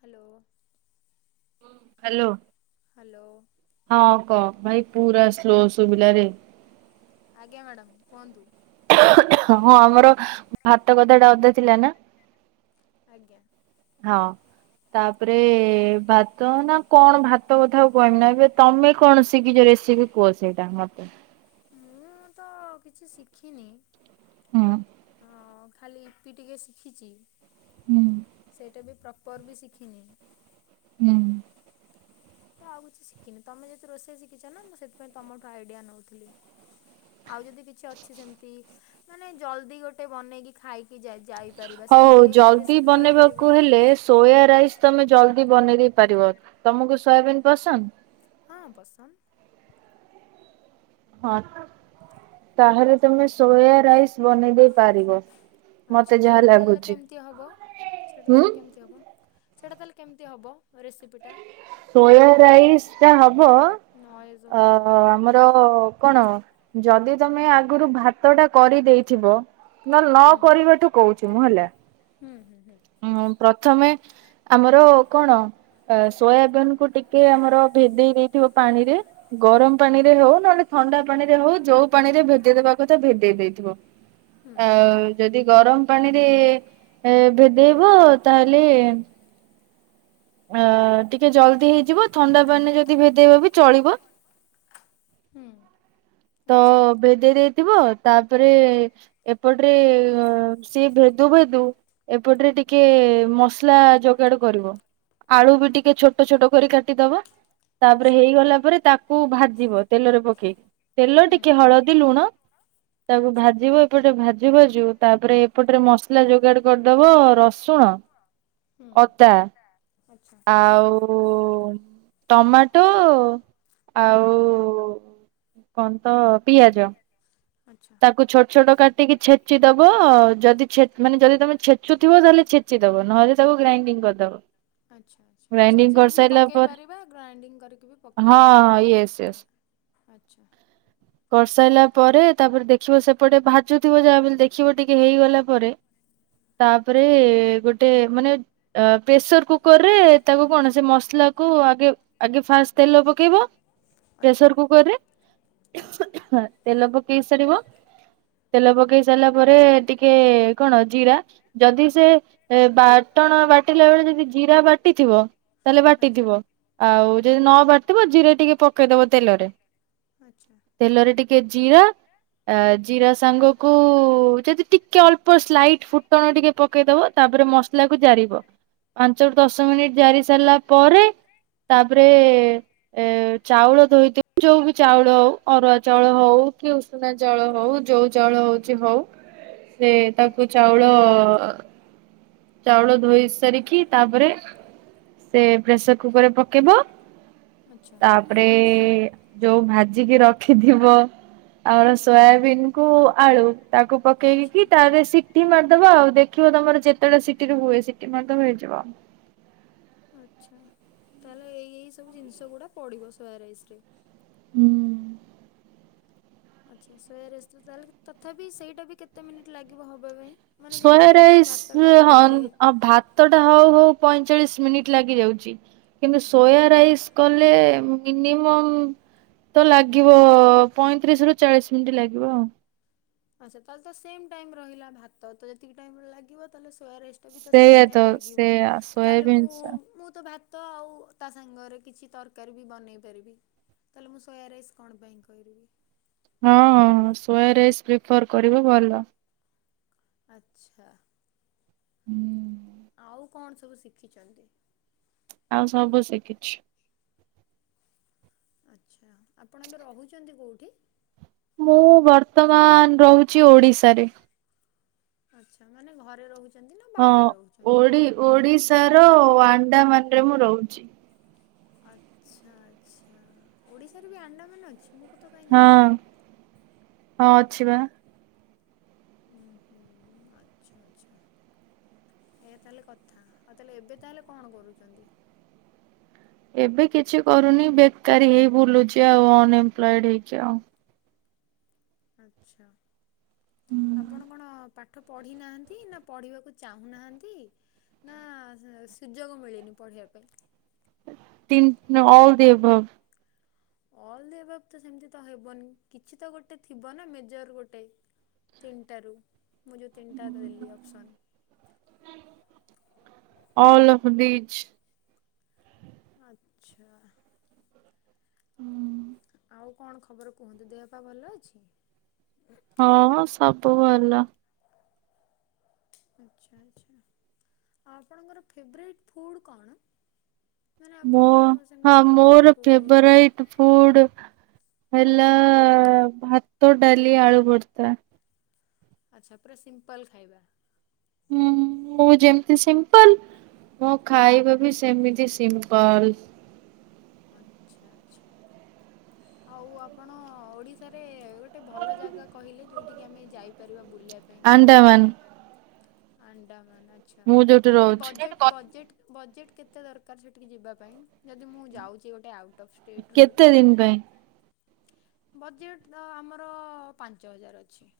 Hello. ହ hello hello. ହଁ କହ? ଭାଇ ପୁରା ସ୍ଲୋ ଶୁଭିଲାରେ। ଆଜ୍ଞା ମ୍ୟାଡ଼ାମ କୁହନ୍ତୁ? ହଁ ଆମର ଭାତ କଥାଟା ଅଧା ଥିଲା ନା! ଆଜ୍ଞା। ହଁ। ତାପରେ ଭାତ ନା କଣ ଭାତ କଥା ଆଉ କହମି ନାଇଁ ଏବେ ତମେ କଣ ଶିକିଚ ରେସିପି କୁଅ ସେଇଟା ମତେ ମୁଁ ତ କିଛି ଶିଖିନି ହଁ ଅ ଖାଲି ୟିପ ପି ଟିକେ ଶିଖିଛି ହୁଁ। ସେଇଟା ବି ପ୍ରପର୍ ବି ଶିଖିନି ହୁଁ। ତ ଆଉ କିଛି ଶିଖିନି ତମେ ଯେମିତି ରୋଷେଇ ଶିଖିଛ ନା ମୁଁ ସେଥିପାଇଁ ତମଠୁ ଆଇଡିଆ ନଉଥିଲି। ଆଉ ଯଦି କିଛି ଅଛି ସେମତି ମାନେ ଜଲଦି ଗୋଟେ ବନେଇକି ଖାଇକି ଯା ଯାଇ ପାରିବା ହଉ ହଉ ସେମିତିକା କିଛି ଜଲଦି ରେସିପି ବନେଇବାକୁ କହିପାରିବ। ହେଲେ ସୋୟା ରାଇସ୍ ତମେ ଜଲଦି ବନେଇ ଦେଇ ପାରିବ ତମକୁ ସୋୟାବିନ୍ ପସନ୍ଦ ହଁ ପସନ୍ଦ। ହଁ ତାହେଲେ ତମେ ସୋୟା ରାଇସ ବନେଇ ଦେଇ ପାରିବ। ମତେ ଆଚ୍ଛା ଯାହା ସେଇଟା ତାହେଲେ ଲାଗୁଛି କେମିତି ହବ ସେଇଟା ହୁଁ। ତାହେଲେ କେମିତି ହେବ? ସେଇଟା ତାହେଲେ କେମିତି ହବ ରେସିପିଟା? ସୋୟା ରାଇସ୍ ଟା ହବ ନଏଜ୍ ଅ ହେଉଛି। ଆମ ର କଣ ଯଦି ତମେ ଆଗରୁ ଭା ତଟା କରିଦେଇଥିବ ନହେଲେ ନ ହୁଁ କରିବାଠୁ କହୁଛି ମୁଁ ହେଲା। ହୁଁ ହୁଁ ହୁଁ ହଁ ପ୍ରଥମେ ଆମର କଣ ଅ ସୋୟା ବିନ୍ କୁ ଟିକେ ଆମର ଭେଦେଇ ଦେଇଥିବ ପାଣିରେ ଗରମ ପାଣିରେ ହେଉ ନହେଲେ ଥଣ୍ଡା ପାଣିରେ ହଉ ଯୋଉ ପାଣିରେ ଭେଦେଇଦବା କଥା ଭେଦେଇ ଦେଇଥିବ। ହୁଁ ଆଉ ଯଦି ଗରମ ପାଣିରେ ଏ ଭେଦେଇବ ତାହେଲେ ଅ ଟିକେ ଜଲଦି ହେଇଯିବ ଥଣ୍ଡା ପଣିରେ ଯଦି ଭେଦେଇବ ବି ଚଳିବ ହୁଁ ତ ଆଚ୍ଛା ଭେଦେଇ ଦେଇଥିବ ତାପରେ ଏପଟରେ ଅ ସିଏ ଭେଦୁ ଭେଦୁ ଏପଟରେ ଟିକେ ମସଲା ଯୋଗାଡ କରିବ ଆଳୁ ବି ଟିକେ ଛୋଟ ଛୋଟ କରି କାଟିଦବା ତାପରେ ଆଚ୍ଛା। ହେଇଗଲା ପରେ ତାକୁ ଭାଜିବ ତେଲରେ ପକେଇକି ତେଲ ହୁଁ। ଟିକେ ହଳଦୀ ଲୁଣ ତାକୁ ଆଚ୍ଛା। ଭାଜିବ ଏପଟେ ଭା ଯିବ ଯୋଉ ତାପରେ ଏପଟରେ ମସଲା ଯୋଗାଡ଼ କରିଦବ ରସୁଣ ହୁଁ ଅଦା ଆଉ ଟମାଟୋ ଆଉ କଣ ତ ପିଆଜ ଆଚ୍ଛା। ତାକୁ ଛୋଟ ଛୋଟ କାଟିକି ଛେଚି ଦବ ଯଦି ଛେ ମାନେ ଯଦି ତମେ ଛେଚୁଥିବ ତାହେଲେ ଛେ ଚି ଦବ ନହେଲେ ତାକୁ ଗ୍ରାଇଣ୍ଡିଙ୍ଗ କରିଦବ ଆଚ୍ଛା ଆଚ୍ଛା ଗ୍ରାଇଣ୍ଡିଙ୍ଗ ଛେଚିକି ବି କରିସାରିଲା ପକେଇ ପରେ ପାରିବା ଗ୍ରାଇଣ୍ଡିଙ୍ଗ କରିକି ବି ହଁ ପକେଇ ହେବ। ହଁ ୟେଶ୍ ୟେଶ ଆଚ୍ଛା। କରସାଇଲା ପରେ ତାପରେ ଦେଖିବ ସେପଟେ ଭାଜୁଥିବ ଯାହାବି ହେଲେ ଦେଖିବ ଟିକେ ହେଇଗଲା ପରେ ତାପରେ ଗୋଟେ ମାନେ ଅ ପ୍ରେସର କୁକରରେ ତାକୁ କଣ ସେ ମସଲାକୁ ଆଗେ ଆଗେ ଫାଷ୍ଟ ତେଲ ପକେଇବ ଆଚ୍ଛା ପ୍ରେସର କୁକରରେ ଆଚ୍ଛା। ତେଲ ପକେଇ ସାରିବ ତେଲ ପକେଇ ସାରିଲା ପରେ ଟିକେ କଣ ଜିରା ଯଦି ସେ ଏ ବାଟଣ ବାଟିଲା ବେଳେ ଯଦି ଜିରା ବାଟିଥିବ ତାହେଲେ ଆଚ୍ଛା ବାଟିଥିବ, ଆଉ ଯଦି ନ ବାଟିଥିବ ଜିରେ ଟିକେ ପକେଇଦବ ତେଲରେ। ଆଚ୍ଛା। ତେଲରେ ଟିକେ ଜିରା। ଆ ଜିରା ସାଙ୍ଗ କୁ ଯଦି ଟିକେ ଅଳ୍ପ ସ୍ଲାଇଟ ଫୁଟଣ ଟିକେ ପକେଇଦବ ତାପରେ ମସଲା କୁ ଜାରିବ। ପାଞ୍ଚରୁୁ ଦଶ ମିନିଟ ଜାରି ସାରିଲା ପରେ ତାପରେ ଏ ଚାଉଳ ଧୋଇଥିବ। ଯୋଉ ବି ଚାଉଳ ହଉ। ଅରୁଆ ଚାଉଳ ହଉ କି ଉଷୁନା ଚାଉଳ ହଉ ଯଉ ଚାଉଳ ହଉଛି ହଉ। ସେ ତାକୁ ଆଚ୍ଛା ଚାଉଳ ଚାଉଳ ଧୋଇ ସାରିକି ତାପରେ ସେ ପ୍ରେସର କୁକରରେ ପକେଇ ଦବ। ଆଚ୍ଛା ତାପରେ ଯୋଉ ଭାଜିିକି ରଖି ରଖିଥିବ ଆମର ସୋୟାବିିନ କୁ ଆଳୁ ତାକୁ ଆଚ୍ଛା ପକେଇକି ତାପରେ ସି ସିଟି ମାରିଦବା ଆଉ। ଦେଖିବ ତମର ଯେତେଟା ସିଟି ରେ ହୁଏ ସିଟି ମାରଦବ ହେଇଯିବ। ଆଉ ଆଚ୍ଛା। ତାହେଲେ ଏଇ ଏଇ ସବୁ ଜିନିଷ ଗୁଡା ପଡିବ ସୋୟାରାଇସ ରେ। ହୁମ୍ ଆଚ୍ଛା। ସୋୟାରାଇସ ରେ ତାହେଲେ ତଥାପି ସେଇଟା ବି କେତେ ମିନିଟ୍ ଲାଗିବ ହେବା ପାଇଁ। ମାନେ ସୋୟା ଯେମିତି ଆପଣ ରାଇସ ଭାତଟା ହଁ କହିଲେ ଭାତ ଭାତଟା ହଉ ହଉ ପଇଁଚାଳିଶ ମିନିଟ୍ ଲାଗିଯାଉଛି। କିନ୍ତୁ ଆଚ୍ଛା ସୋୟା ରାଇସ୍ କଲେ ମିନିମମ୍ ତ ଲାଗିବ। ପଇଁତିରିଶ ରୁ ଚାଳିଶ ମିନିଟ୍ ଲାଗିବ ଆଉ। ଆଛା। ତାହେଲେ ତ ସେମ ଟାଇମ ରହିଲା। ଭାତ ତ ଏତିକି ଟାଇମରେ ଲାଗିବ ତାହେଲେ ସୋୟା ରାଇସ୍ ତାକୁ ତ ସେଇଆ ସେତିକି ଟାଇମ ଲାଗିବ। ସେଇଆ ତାହେଲେ ମୁଁ ସୋୟାବିନ୍ସ ମୁଁ ତ ଭାତ ତ ଆଉ ତା ସାଙ୍ଗରେ କିଛି ତରକାରୀ ବି ବନେଇ ପାରିବି। ତାହେଲେ ମୁଁ ସୋୟ ରାଇସ୍ କଣ ପାଇଁ କରିବି। ହଁ ସୋୟ ରାଇସ୍ ପ୍ରିଫର୍ କରିବ ଭଲ। ଆଚ୍ଛା। ହୁ ଆଉ କଣ ସବୁ ଶିଖିଛନ୍ତି? ଆଉ ସବୁ ଶିଖିଛି। ଆଚ୍ଛା। ଆପଣ ଏବେ ରହୁଛନ୍ତି କେଉଁଠି? ମୁଁ ବର୍ତ୍ତମାନ ରହୁଛି ଓଡିଶାରେ। ଆଚ୍ଛା। ମାନେ ଘରେ ରହୁଛି। ହଁ ଓଡି ଓଡ଼ିଶାର ଆଣ୍ଡାମାନରେ ମୁଁ ରହୁଛି। ଆଚ୍ଛା। ଆଚ୍ଛା। ଓଡ଼ିଶାରେ ବି ଆଣ୍ଡାମାନ ଅଛି। ମୁଁ କ ତ କାହିଁ ହଁ ଜାଣିନି। ହଁ ଅଛି ବା। ହୁଁ ହୁଁ ଆଚ୍ଛା। ଆଛା। ଏୟା ତାହେଲେ କଥା। ଆଉ ତାହେଲେ ଏବେ ତାହେଲେ କଣ କରୁଛନ୍ତି। ଏବେ କିଛି କରୁନି ବେକାରୀ ହେଇ ବୁଲୁଛି ଆଉ ଅନଏମ୍ପ୍ଲଏଡ ହେଇକି ଆଉ। ଆଛା। ଆପଣ କଣ ପାଠ ପାଠ ପଢି ନାହାନ୍ତି ନା ପଢିବାକୁ ଚାହୁଁନାହାନ୍ତି। ନା ଶୁ ସୁଯୋଗ ମିଳିନି ପଢିବା ପାଇଁ। ତିନ ଅଲ ଦି ଏଭଵ। ଅଲ୍ ଦି ଏଭବ ତ ସେମତି ତ ହେବନି। କିଛି ତ ଗୋଟେ ଥିବ ନା ମେଜର ଗୋଟେ। ତିନିଟା ରୁ। ମୁଁ ଯୋଉ ତିନିଟା ଦେଲି ଅପସନ୍। All of beach. ଆଚ୍ଛା। ହୁଁ। ଆଉ କଣ ଖବର କୁହନ୍ତୁ। ଦେହ ପା ଭଲ ଅଛି। ହଁ ସବୁ ଭଲ। ଆଚ୍ଛା ଆଚ୍ଛା ଆପଣଙ୍କର ଫେବ୍ରେଟ୍ ଫୁଡ଼୍ କଣ? ମାନେ ମୋ ଆପଣଙ୍କର ହଁ ସେମତି ମୋର ଫେବ୍ରେଟ୍ ଫୁଡ଼ ଫେବରାଇଟ ଫୁଡ ହେଲା ଭାତ, ଡାଲି, ଆଳୁଭର୍ତ୍ତା। ଆଚ୍ଛା ପୁରା ସିମ୍ପଲ୍ ଖାଇବା। ହୁଁ ମୁଁ ଯେମତି ସିମ୍ପଲ୍ ମୋ ଖାଇବା ବି ସେମିତି ସିମ୍ପଲ୍ ଆଚ୍ଛା ଆଚ୍ଛା। ଆଉ ଆପଣ ଓଡ଼ିଶାରେ ଗୋଟେ ଭଲ ଜାଗା କହିଲେ ଯୋଉଠିକି ଆମେ ଯାଇପାରିବା ବୁଲିଆପାଇଁ। ଆଣ୍ଡାମାନ। ଆଣ୍ଡାମାନ ଆଚ୍ଛା ମୁଁ ଯୋଉଠି ତାହେଲେ ହେଠି ରହୁଛି ବଜେଟ ବଜେଟ ବଜେଟ କେତେ ଦରକାର ସେଠିକି ଯିବା ପାଇଁ ଯଦି ମୁଁ ଯାଉଚି ଗୋଟେ ଆଉଟ୍ ଅଫ୍ ଷ୍ଟେଟ୍ ରୁ କେତେଦିନ ପାଇଁ? ବଜେଟ ତ ଆମର ପାଞ୍ଚହଜାର ଅଛି।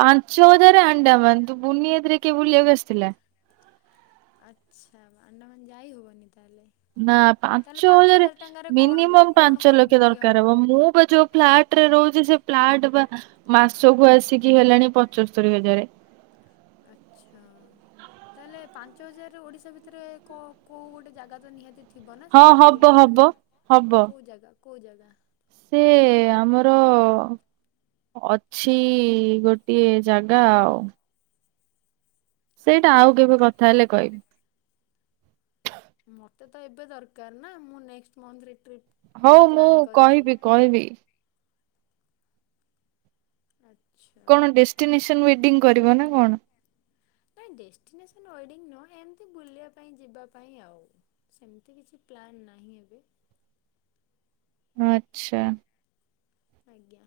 ପାଞ୍ଚହଜାରେ ଆଣ୍ଡାମାନ ତୁ ବୁନିୟାଦିରେ କିଏ ବୁଲିଆକୁ ଆସିଥିଲା। ଆଚ୍ଛା ଆଣ୍ଡମାନ ଯାଇ ହବନି ତାହେଲେ ନା ତାହେଲେ ପାଞ୍ଚ ପାଞ୍ଚହଜାର ହଜାର ଟଙ୍କାରେ କଣ ବୁଲ ମିନିମମ୍ କଣ କଣ ପାଞ୍ଚଲକ୍ଷ ବୁଲି ଦରକାର ହବ ମୁଁ ବା ଯୋଉ ଫ୍ଲା ଟରେ ରହୁଚି ସେ ପ୍ଲାଟ ବା ମାସକୁ ଆସିକି ହେଲାଣି ପଚସ୍ତରୀହଜାର। ଆଚ୍ଛା। ତାହେଲେ ପାଞ୍ଚହଜାରରେ ଓଡିଶା ଭିତରେ କୋଉ କୋଉ ଗୋଟେ ଜାଗା ତ ନିହାତି ଥିବ ନା ହଁ ସେମତି ହବ ବୁଲିହବ ହବ ଯୋଉଟା ହବ। କୋଉ ଜାଗା କୋଉ ଜାଗା? ସେ ଆମର ଅଛି ଗୋଟିଏ ଜାଗା ଆଉ। ସେଇଟା ଆଚ୍ଛା। ଆଉ ଆଚ୍ଛା। କେବେ କଥା ହେଲେ କହିବି। ମତେ ତ ଏବେ ଦରକାର ନା ମୁଁ ନେକଷ୍ଟ ମନ୍ଥରେ ଟ୍ରିପ୍ ହଉ ମୁଁ ପ୍ଲାନ୍ କରିଛି। କହିବି କହିବି। ଆଚ୍ଛା। କଣ ଡେଷ୍ଟିନେସନ ୱେଡିଙ୍ଗ କରିବ ନା କଣ? ନାଇଁ ଡେଷ୍ଟିନେସନ ୱେଡିଙ୍ଗ ନୁହଁ ଏମତି ବୁଲିବା ପାଇଁ ଯିବା ପାଇଁ ଆଉ। ସେମତି କିଛି ପ୍ଲାନ ନାହିଁ ଏବେ। ଆଚ୍ଛା। ଆଜ୍ଞା।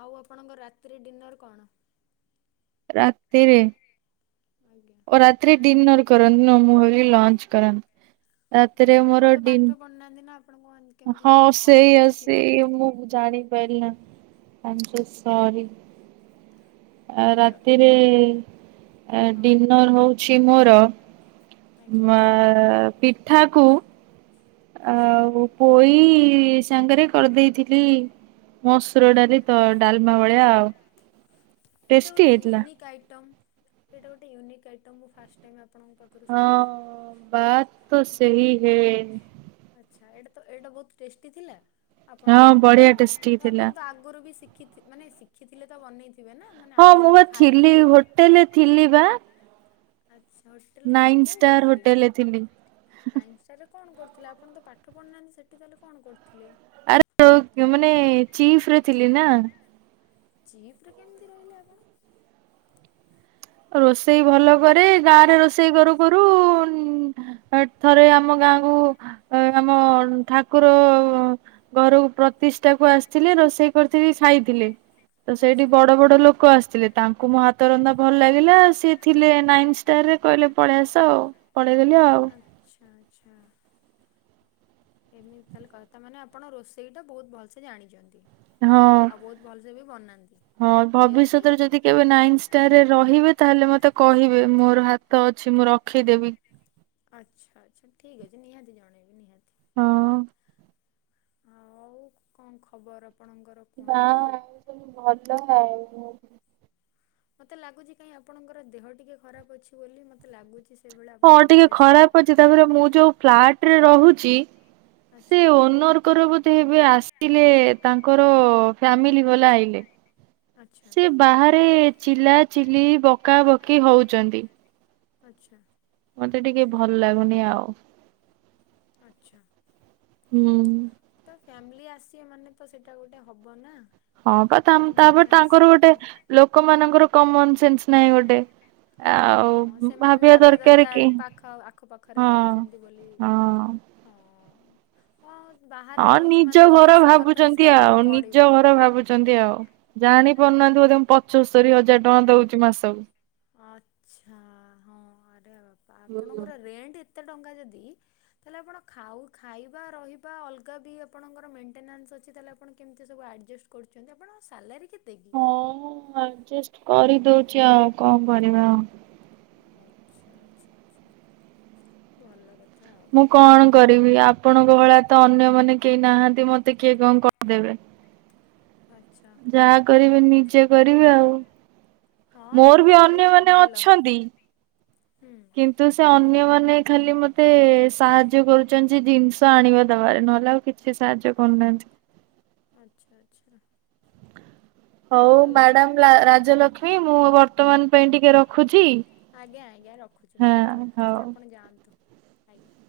ଆଉ ଆପଣଙ୍କ ରାତିରେ ଡିନର୍ କଣ? ରାତିରେ ଆଜ୍ଞା। ଓ ରାତିରେ ଡିନର୍ କରନ୍ତି ନୁହଁ ମୁଁ ଭାବିଲି ଲଞ୍ଚ କରନ୍ତ ଆଚ୍ଛା ଆପଣ ତ ପାଠ ପଢ଼ୁନାହାଁନ୍ତି ନା ଆପଣ କୁହନ୍ତି ହଁ ସେଇଆ ସେଇଆ ମୁଁ ଜାଣି ୱେଲନ ଆଇ ଆମ୍ ସୋ ସରି। ଆ ଓକେ ଓକେ ରାତିରେ ହଁ। ଡିନର୍ ହଉଛି ମୋର ଆଜ୍ଞା ମା ଆ ପିଠାକୁ ଆଚ୍ଛା। ଆଉ ପୋଇ ସାଙ୍ଗେରେ କରିଦେଇଥିଲି ମସୁରଡାଲି ତ ଡାଲମା ଭଳିଆ ଆଉ। ଏଇଟା ଟେଷ୍ଟି ଗୋଟେ ହେଇଥିଲା ୟୁନିକ୍ ଆଇଟମ୍ ଏଇଟା ଗୋଟେ ୟୁନିକ୍ ଆଇଟମ୍ ମୁଁ ଫାଷ୍ଟ ଟାଇମ ଆପଣଙ୍କ ପାଖ ହଁ ବାତ୍ ତୋ ସେହି ହେ ଆଚ୍ଛା ଏଇଟା ତ ଏଇଟା ବହୁତ ଟେଷ୍ଟି ଥିଲା? ଆପଣ ହଁ ଯୋଉ ବଢିଆ ବନେଇଥିଲେ ଟେଷ୍ଟି ତ ଥିଲା ଆପଣ ତ ଆଗରୁ ବି ଶିଖିଥି ମାନେ ଶିଖିଥିଲେ ତ ବନେଇଥିବେ ନା। ମାନେ ହଁ ଆଗରୁ ମୁଁ ବି ବା ଥିଲି ଖାଇଥିବେ। ହୋଟେଲରେ ଥିଲି ବା। ଆଚ୍ଛା ହୋଟେଲରେ ଥିଲେ ନାଇନ କୋଉ ଷ୍ଟାର ହୋଟେଲରେ? ଥିଲି ନାଇନ ଷ୍ଟାରରେ କଣ କରୁଥିଲେ ଆପଣ ତ ପାଠ ପଢିନାହାଁନ୍ତି ସେଠି ତାହେଲେ କଣ କରୁଥିଲେ? ମାନେ ଚିଫରେ ଥିଲି ନା। ଚିପ ରେ କେମିତି ରହିଲେ ଆପଣ? ରୋଷେଇ ଭଲ କରେ ଗାଁ ରେ ରୋଷେଇ କରୁ କରୁ ଥରେ ଆମ ଗାଁକୁ ଆମ ଠାକୁର ଘରକୁ ପ୍ରତିଷ୍ଠା କୁ ଆସିଥିଲେ ରୋଷେଇ କରିିଥିଲି ଖାଇଥିଲେ। ତ ସେଇଠି ଆଚ୍ଛା। ବଡ ବଡ ଲୋକ ଆସିଥିଲେ ତାଙ୍କୁ ମୁଁ ହାତ ରନ୍ଧା ପ ଭଲ ଲାଗିଲା ସିଏ ଥିଲେ ନାଇନ୍ ଷ୍ଟାରରେ କହିଲେ ପଳେଇ ଆସ ଆଉ ପଳେଇଗଲି ଆଉ। ଆଛା ଆଚ୍ଛା। ଏମିତି ତାହେଲେ କଥ ମାନେ ଆପଣ ରୋଷେଇ ଟା ବହୁତ ଭଲସେ ଜାଣିଛନ୍ତି? ହଁ ଆଉ ବହୁତୁ ଭଲସେ ବି ବନାନ୍ତି ହଁ ଏଆାଟି? ଭବିଷ୍ୟତରେ ଯଦି କେବେ ନାଇନ୍ ଷ୍ଟାରରେ ରହିବେ ତାହେଲେ ମତେ କହିବେ ମୋର ହାତ ଅଛି ମୁଁ ରଖେଇଦେବି। ଆଚ୍ଛା ଆଚ୍ଛା ଠିକ ଅଛି ନିହାତି ଜଣେଇବି ନିହାତି। ହଁ। ଆ ଆଉ କଣ ଖବର ଆପଣଙ୍କର? ନା କୁହନ୍ତୁ? ଆଉ ତ ମୁଁ ଭଲ ନାଁହିଁ ମତେ ଲାଗୁଛି କାହିଁ ଆପଣଙ୍କର ଦେହ ଟିକେ ଖରାପ ଅଛି ବୋଲି ମତେ ଲାଗୁଚି। ହଁ ଟିକେ ଖରାପ୍ ଅଛି ତାପରେ ମୁଁ ଯୋଉ ଫ୍ଲାଟରେ ରହୁଚି ସେ ଆଚ୍ଛା ଓନର ତାକଙ୍କର ବୋଧେ ହେବେ ଆସିଲେ ତାଙ୍କର ଫ୍ୟାମିଲି ବଲା ଆଇଲେ। ଆଚ୍ଛା ସେ ବାହାରେ ଚିଲା ଚିଲି ବକାାବକି ହଉଛନ୍ତି। ଆଛା। ମତେ ଟିକେ ଭଲ ଲାଗୁନି ଆଉ। ଆଚ୍ଛା। ହୁଁ ତ ଫ୍ୟାମିଲି ଆସିବେ ମାନେ ତ ସେଟା ଗୋଟେ ହବ ନା। ହଁ ବା ଗୋଟେ ତାପରେ ମୋମେଣ୍ଟସ୍ ତାଙ୍କର ଗୋଟେ ଲୋକ ମାନଙ୍କର କମନ୍ ସେନ୍ସ ନାହିଁ ଗୋଟେ। ହଁ ସେମାନେ ବି ଭାବିବା ଦରକାର ପାଖ ଆଖ ପାାଖରେ ହଁ ରହୁଛନ୍ତି ବୋଲି। ହଁ। ହଁ। ହଁ ବାହାରେ ହଁ ରହୁଛେ ମାନେ ନିଜ ଟିକେ ଘର ସାକ୍ରିଫାଇସ୍ ଭାବୁଚନ୍ତି କରିବାକୁ ଆଉ ପଡ଼ିବ। ନିଜ ଘର ଭାବୁଚନ୍ତି ଆଉ। ଜାଣି ହଁ। ପାରୁନାହାନ୍ତି ବୋଧେ ମୁଁ ପଞ୍ଚସ୍ତରୀ ହଜାର ଟଙ୍କା ଦଉଛି ମାସକୁ। ଆଚ୍ଛା ହଁ ଆରେ ବାପା ହୁଁ। ଆପଣଙ୍କର ରେଣ୍ଟ ଏତେ ଟଙ୍କା ଯଦି ତାଲେ ଆପଣ ଖାଉ ଖାଇବା ରହିବା ଅଲଗା ବି ଆପଣଙ୍କର ମେଣ୍ଟେନାନ୍ସ ଅଛି ତାଲେ ଆପଣ କେମିତି ସବୁ ଆଯେ କରୁଛନ୍ତି ଆପଣଙ୍କ ସାଲାରୀ କେତେ? କି? ହଁ ଅଜେଷ୍ଟ କରିଦଉଛି ଆଉ କଣ କରିବା ଆଉ। ଆଚ୍ଛା ଆଚ୍ଛା ଆଚ୍ଛା ଭଲ କଥା ଆଉ। ମୁଁ କଣ କରିବି ଆପଣଙ୍କ ଭଳି ତ ଅନ୍ୟ ମାନେ କେହି ନାହାନ୍ତି ମତେ କିଏ କଣ କରିଦେବେ। ଆଛା। ଯାହା କରିବି ନିଜେ କରିବି ଆଉ। ହଁ ମୋର ବି ନିଜେ କରିବା ଟା ଅନ୍ୟମାନେ ଭଲ ହୁଁ। ତୁ ସେ ଅନ୍ୟମାନେ ଖାଲି ମତେ ସାହାଯ୍ୟ କରୁଛନ୍ତି ଯେ ଜିନିଷ ଆଣିବା ଦବାରେ ନହେଲେ ଆଉ ସେ ସାହାଯ୍ୟ କରୁନାହାନ୍ତି। ଆଚ୍ଛା ଆଚ୍ଛା। ହଉ ଭଲ ମ୍ୟାଡାମ ରାଜଲକ୍ଷ୍ମୀ ମୁଁ ବର୍ତ୍ତମାନ ପାଇଁ ଟିକେ ରଖୁଛି? ଆଜ୍ଞା ଆଜ୍ଞା ରଖୁଛି ହଁ ମୁଁ ବି ରଖୁଛି ହଉ। ଆପଣ ଯାଆନ୍ତୁ। ଆଜ୍ଞା।